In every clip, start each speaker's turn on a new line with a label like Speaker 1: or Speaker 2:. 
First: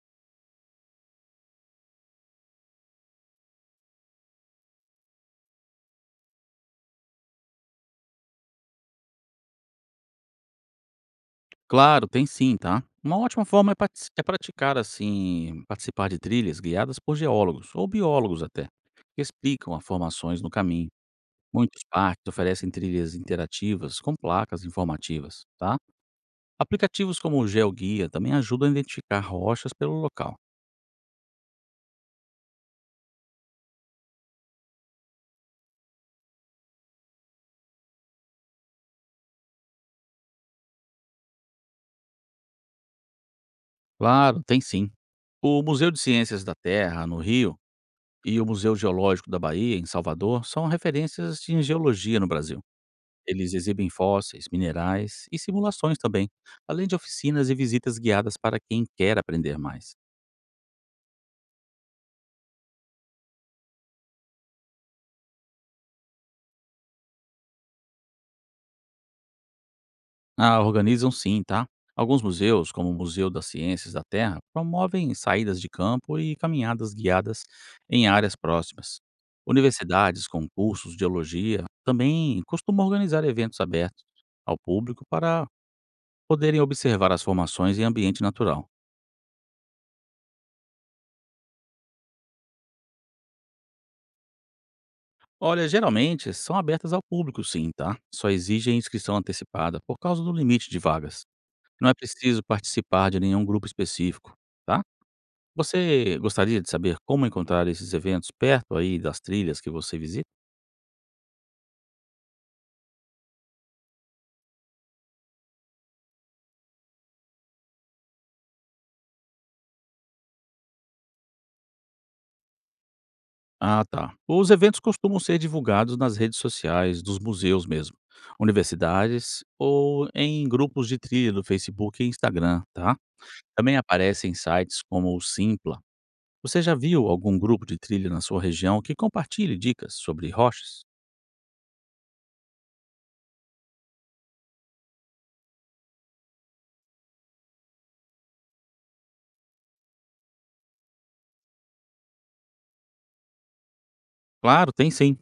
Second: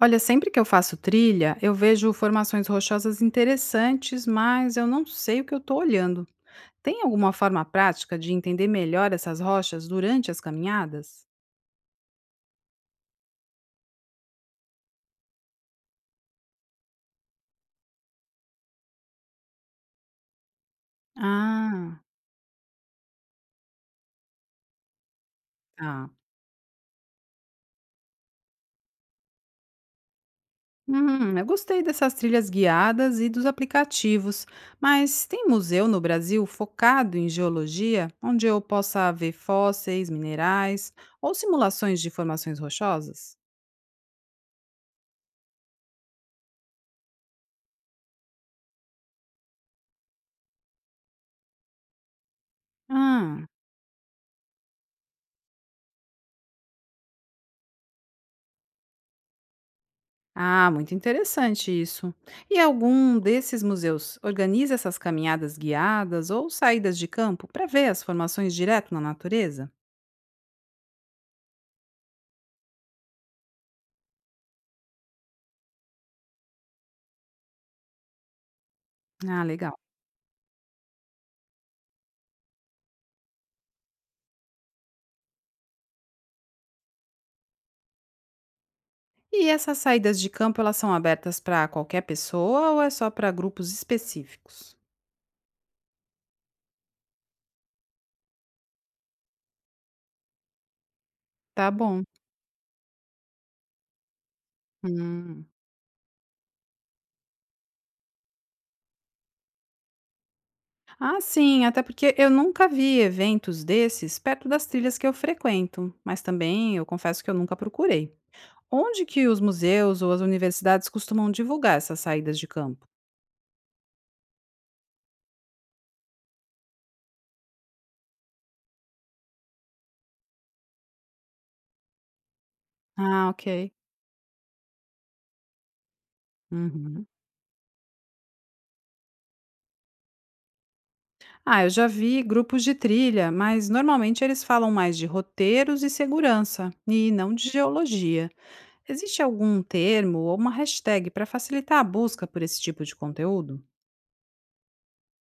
Speaker 1: Olha, sempre que eu faço trilha, eu vejo formações rochosas interessantes, mas eu não sei o que eu estou olhando. Tem alguma forma prática de entender melhor essas rochas durante as caminhadas?
Speaker 2: Claro, tem sim, tá? Uma ótima forma é praticar, assim, participar de trilhas guiadas por geólogos, ou biólogos até, que explicam as formações no caminho. Muitos
Speaker 1: Ah,
Speaker 2: parques oferecem trilhas interativas com placas informativas, tá?
Speaker 1: tá.
Speaker 2: Aplicativos como o GeoGuia também ajudam a identificar rochas pelo local.
Speaker 1: Eu gostei dessas trilhas guiadas e dos aplicativos, mas tem museu no Brasil focado em geologia, onde eu possa ver fósseis, minerais ou simulações de formações rochosas?
Speaker 2: Claro, tem sim. O Museu de Ciências da Terra, no Rio, e o Museu Geológico da Bahia, em Salvador, são referências em geologia no Brasil.
Speaker 1: Ah.
Speaker 2: Eles exibem fósseis, minerais e simulações também, além de oficinas e visitas guiadas para quem quer aprender mais.
Speaker 1: Ah, muito interessante isso. E algum desses museus organiza essas caminhadas guiadas ou saídas de campo para ver as formações direto na natureza?
Speaker 2: Ah, organizam sim, tá? Alguns museus, como o Museu das Ciências da Terra, promovem saídas de campo e caminhadas guiadas em áreas próximas.
Speaker 1: Ah, legal.
Speaker 2: Universidades com cursos de geologia também costumam organizar eventos abertos ao público para poderem observar as formações em ambiente natural.
Speaker 1: E essas saídas de campo, elas são abertas para qualquer pessoa ou é só para grupos específicos?
Speaker 2: Olha, geralmente são abertas ao público, sim, tá? Só exigem inscrição antecipada por causa do limite de vagas.
Speaker 1: Tá
Speaker 2: Não é
Speaker 1: bom.
Speaker 2: preciso participar de nenhum grupo específico, tá?
Speaker 1: Hum.
Speaker 2: Você gostaria de saber como encontrar esses eventos perto aí das trilhas que você visita?
Speaker 1: Ah, sim, até porque eu nunca vi eventos desses perto das trilhas que eu frequento, mas também eu confesso que eu nunca procurei. Onde que os museus ou as universidades costumam divulgar essas saídas de campo?
Speaker 2: Ah, tá. Os eventos costumam ser divulgados nas redes sociais dos museus mesmo, universidades ou em grupos de trilha do Facebook e Instagram, tá?
Speaker 1: Ah, ok.
Speaker 2: Também aparecem sites como o Simpla. Você já
Speaker 1: Uhum.
Speaker 2: viu algum grupo de trilha na sua região que compartilhe dicas sobre rochas?
Speaker 1: Ah, eu já vi grupos de trilha, mas normalmente eles falam mais de roteiros e segurança, e não de geologia. Existe algum termo ou uma hashtag para facilitar a busca por esse tipo de conteúdo?
Speaker 2: Claro, tem sim.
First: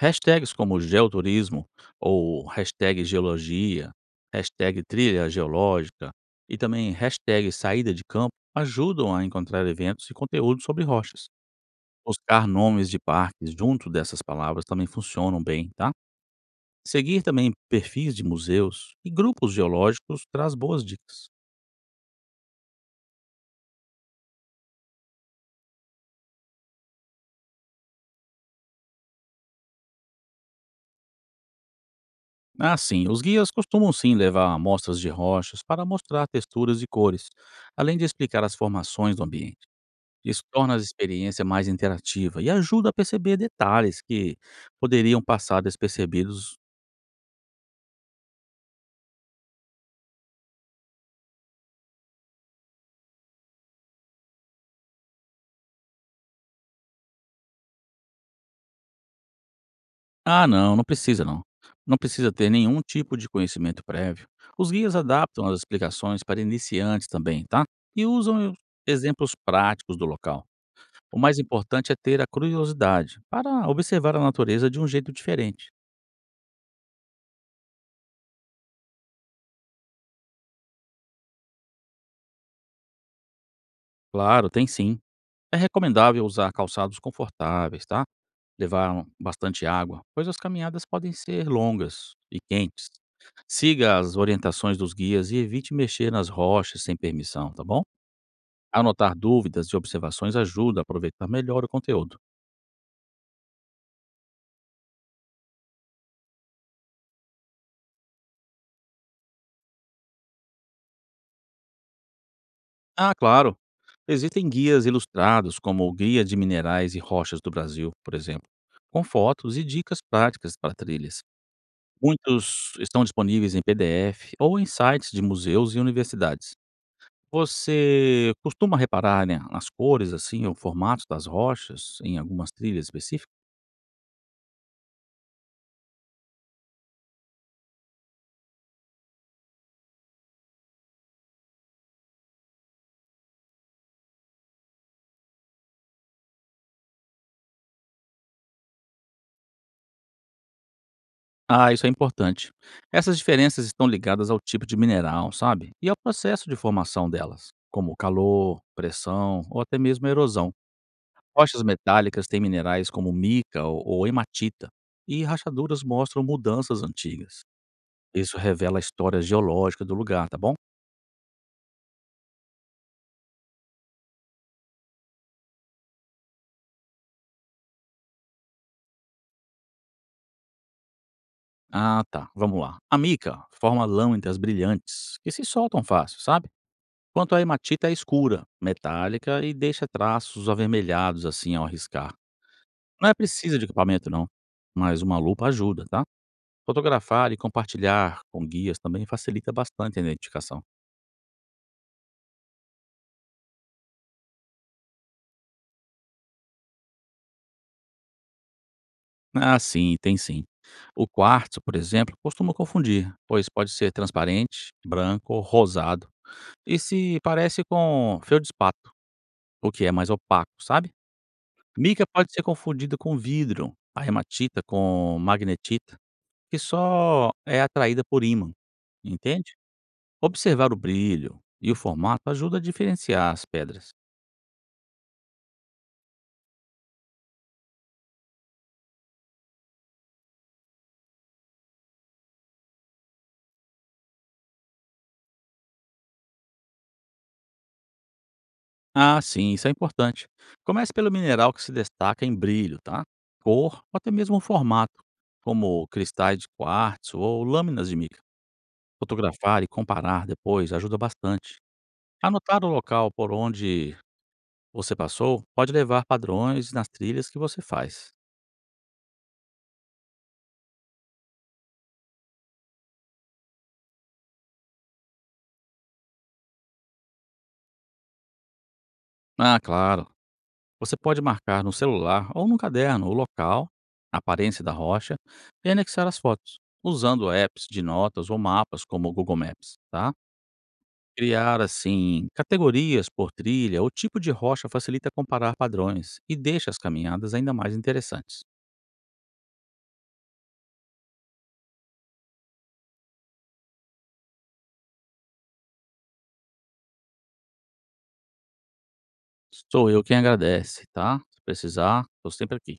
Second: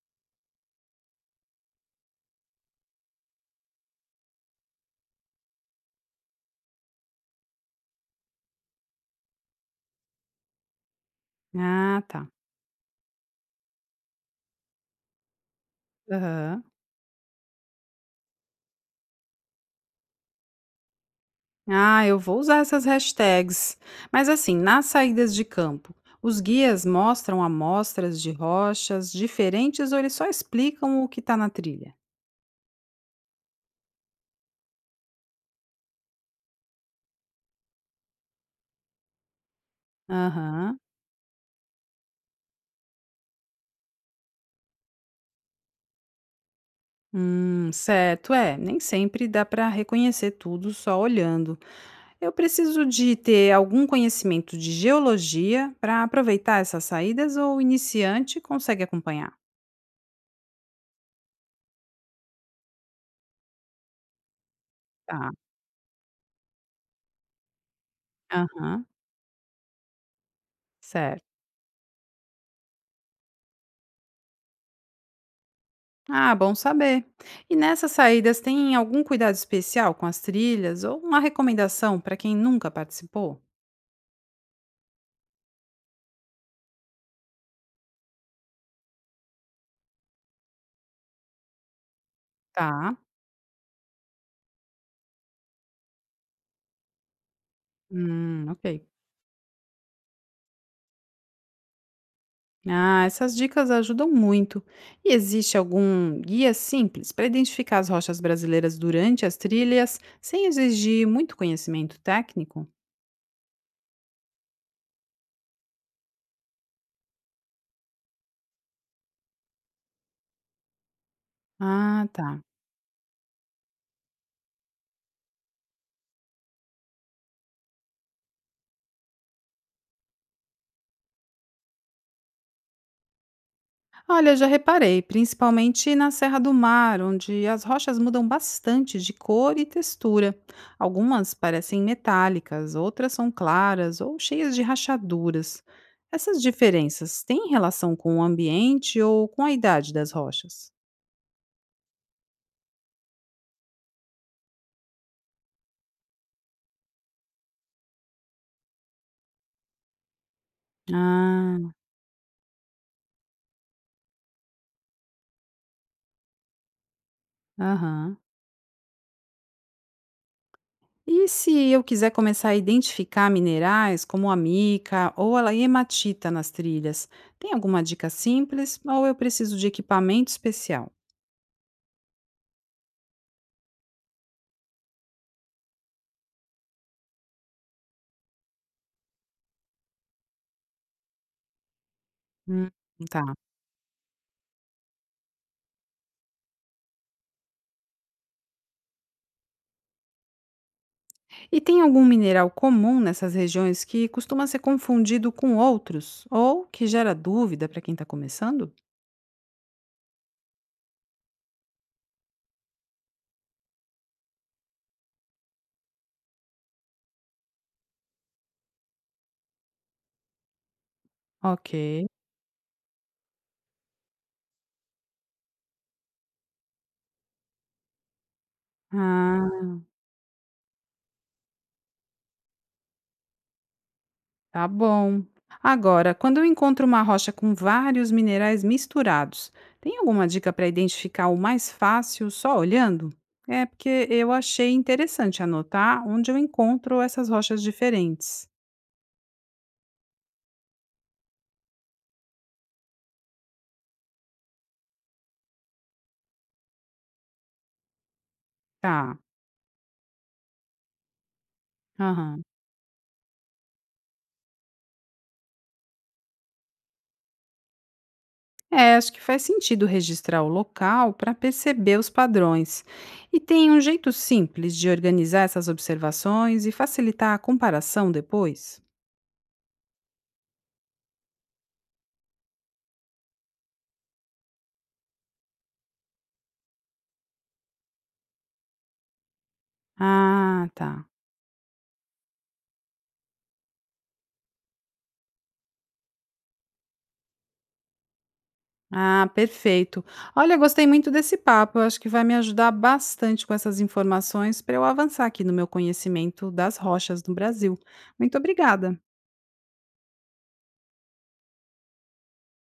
Speaker 2: Hashtags como geoturismo ou hashtag geologia, hashtag trilha geológica e também hashtag saída de campo ajudam a encontrar eventos e conteúdo sobre rochas.
Speaker 1: Ah, tá.
Speaker 2: Buscar nomes de parques junto dessas palavras também funcionam bem, tá?
Speaker 1: Aham.
Speaker 2: Seguir também perfis de museus e grupos geológicos traz boas dicas.
Speaker 1: Ah, eu vou usar essas hashtags. Mas assim, nas saídas de campo, os guias mostram amostras de rochas diferentes ou eles só explicam o que está na trilha?
Speaker 2: Ah, sim. Os guias costumam sim levar amostras de rochas para mostrar texturas e cores, além de explicar as formações do ambiente. Isso torna a
Speaker 1: Aham.
Speaker 2: experiência mais interativa e ajuda a perceber detalhes que poderiam passar despercebidos.
Speaker 1: Certo, é, nem sempre dá para reconhecer tudo só olhando. Eu preciso de ter algum conhecimento de geologia para aproveitar essas saídas ou o iniciante consegue acompanhar?
Speaker 2: Ah, não, não precisa não. Não precisa ter nenhum tipo de conhecimento prévio. Os guias
Speaker 1: Tá.
Speaker 2: adaptam as explicações para iniciantes também, tá? E usam
Speaker 1: Aham,
Speaker 2: exemplos práticos do local. O
Speaker 1: certo.
Speaker 2: mais importante é ter a curiosidade para observar a natureza de um jeito diferente.
Speaker 1: Ah, bom saber. E nessas saídas tem algum cuidado especial com as trilhas ou uma recomendação para quem nunca participou?
Speaker 2: Claro, tem sim. É recomendável usar calçados confortáveis, tá? Levar bastante água, pois as caminhadas podem ser longas e quentes.
Speaker 1: Tá.
Speaker 2: Siga as orientações dos guias e evite mexer nas rochas sem permissão, tá bom?
Speaker 1: Ok.
Speaker 2: Anotar dúvidas e observações ajuda a aproveitar melhor o conteúdo.
Speaker 1: Ah, essas dicas ajudam muito. E existe algum guia simples para identificar as rochas brasileiras durante as trilhas, sem exigir muito conhecimento técnico?
Speaker 2: Ah, claro! Existem guias ilustrados, como o Guia de Minerais e Rochas do Brasil, por exemplo, com fotos e dicas práticas para trilhas.
Speaker 1: Ah, tá.
Speaker 2: Muitos estão disponíveis em PDF ou em sites de museus e universidades. Você costuma reparar né, nas cores, assim, ou formatos das rochas em algumas trilhas específicas?
Speaker 1: Olha, já reparei, principalmente na Serra do Mar, onde as rochas mudam bastante de cor e textura. Algumas parecem metálicas, outras são claras ou cheias de rachaduras. Essas diferenças têm relação com o ambiente ou com a idade das rochas?
Speaker 2: Ah, isso é importante. Essas diferenças estão ligadas ao tipo de mineral, sabe? E ao processo de formação delas, como calor, pressão ou até mesmo erosão. Rochas
Speaker 1: Ah,
Speaker 2: metálicas têm minerais como mica ou hematita, e rachaduras mostram mudanças antigas.
Speaker 1: aham.
Speaker 2: Isso revela a história geológica do lugar, tá bom?
Speaker 1: E se eu quiser começar a identificar minerais como a mica ou a hematita nas trilhas, tem alguma dica simples ou eu preciso de equipamento especial?
Speaker 2: Ah, tá. Vamos lá. A mica forma lâminas brilhantes que se soltam fácil, sabe? Enquanto a hematita é escura, metálica e deixa traços avermelhados assim ao riscar.
Speaker 1: Hum,
Speaker 2: Não é
Speaker 1: tá.
Speaker 2: preciso de equipamento, não, mas uma lupa ajuda, tá? Fotografar e compartilhar com guias também facilita bastante a identificação.
Speaker 1: E tem algum mineral comum nessas regiões que costuma ser confundido com outros ou que gera dúvida para quem está começando?
Speaker 2: Ah, sim, tem sim. O quartzo, por exemplo, costuma confundir, pois pode ser transparente, branco ou rosado e se parece com feldspato, o que é mais opaco, sabe? Mica
Speaker 1: Ok.
Speaker 2: pode ser confundida com vidro, a hematita com magnetita, que só é atraída por ímã, entende?
Speaker 1: Ah.
Speaker 2: Observar o brilho e o formato ajuda a diferenciar as pedras.
Speaker 1: Tá bom. Agora, quando eu encontro uma rocha com vários minerais misturados, tem alguma dica para identificar o mais fácil só olhando? É porque eu achei interessante anotar onde eu encontro essas rochas diferentes.
Speaker 2: Ah, sim, isso é importante. Comece pelo mineral que se destaca em brilho, tá? Cor ou até mesmo formato, como cristais de quartzo ou lâminas de mica.
Speaker 1: Tá.
Speaker 2: Fotografar e comparar depois ajuda bastante.
Speaker 1: Aham.
Speaker 2: Anotar o local por onde você passou pode levar padrões nas trilhas que você faz.
Speaker 1: É, acho que faz sentido registrar o local para perceber os padrões. E tem um jeito simples de organizar essas observações e facilitar a comparação depois?
Speaker 2: Ah, claro. Você pode marcar no celular ou no caderno o local, a aparência da rocha e anexar as fotos, usando apps de notas ou mapas como o Google Maps, tá?
Speaker 1: Ah, tá.
Speaker 2: Criar, assim, categorias por trilha ou tipo de rocha facilita comparar padrões e deixa as caminhadas ainda mais interessantes.
Speaker 1: Ah, perfeito. Olha, gostei muito desse papo. Eu acho que vai me ajudar bastante com essas informações para eu avançar aqui no meu conhecimento das rochas no Brasil. Muito obrigada.
Speaker 2: Sou eu quem agradece, tá? Se precisar, estou sempre aqui.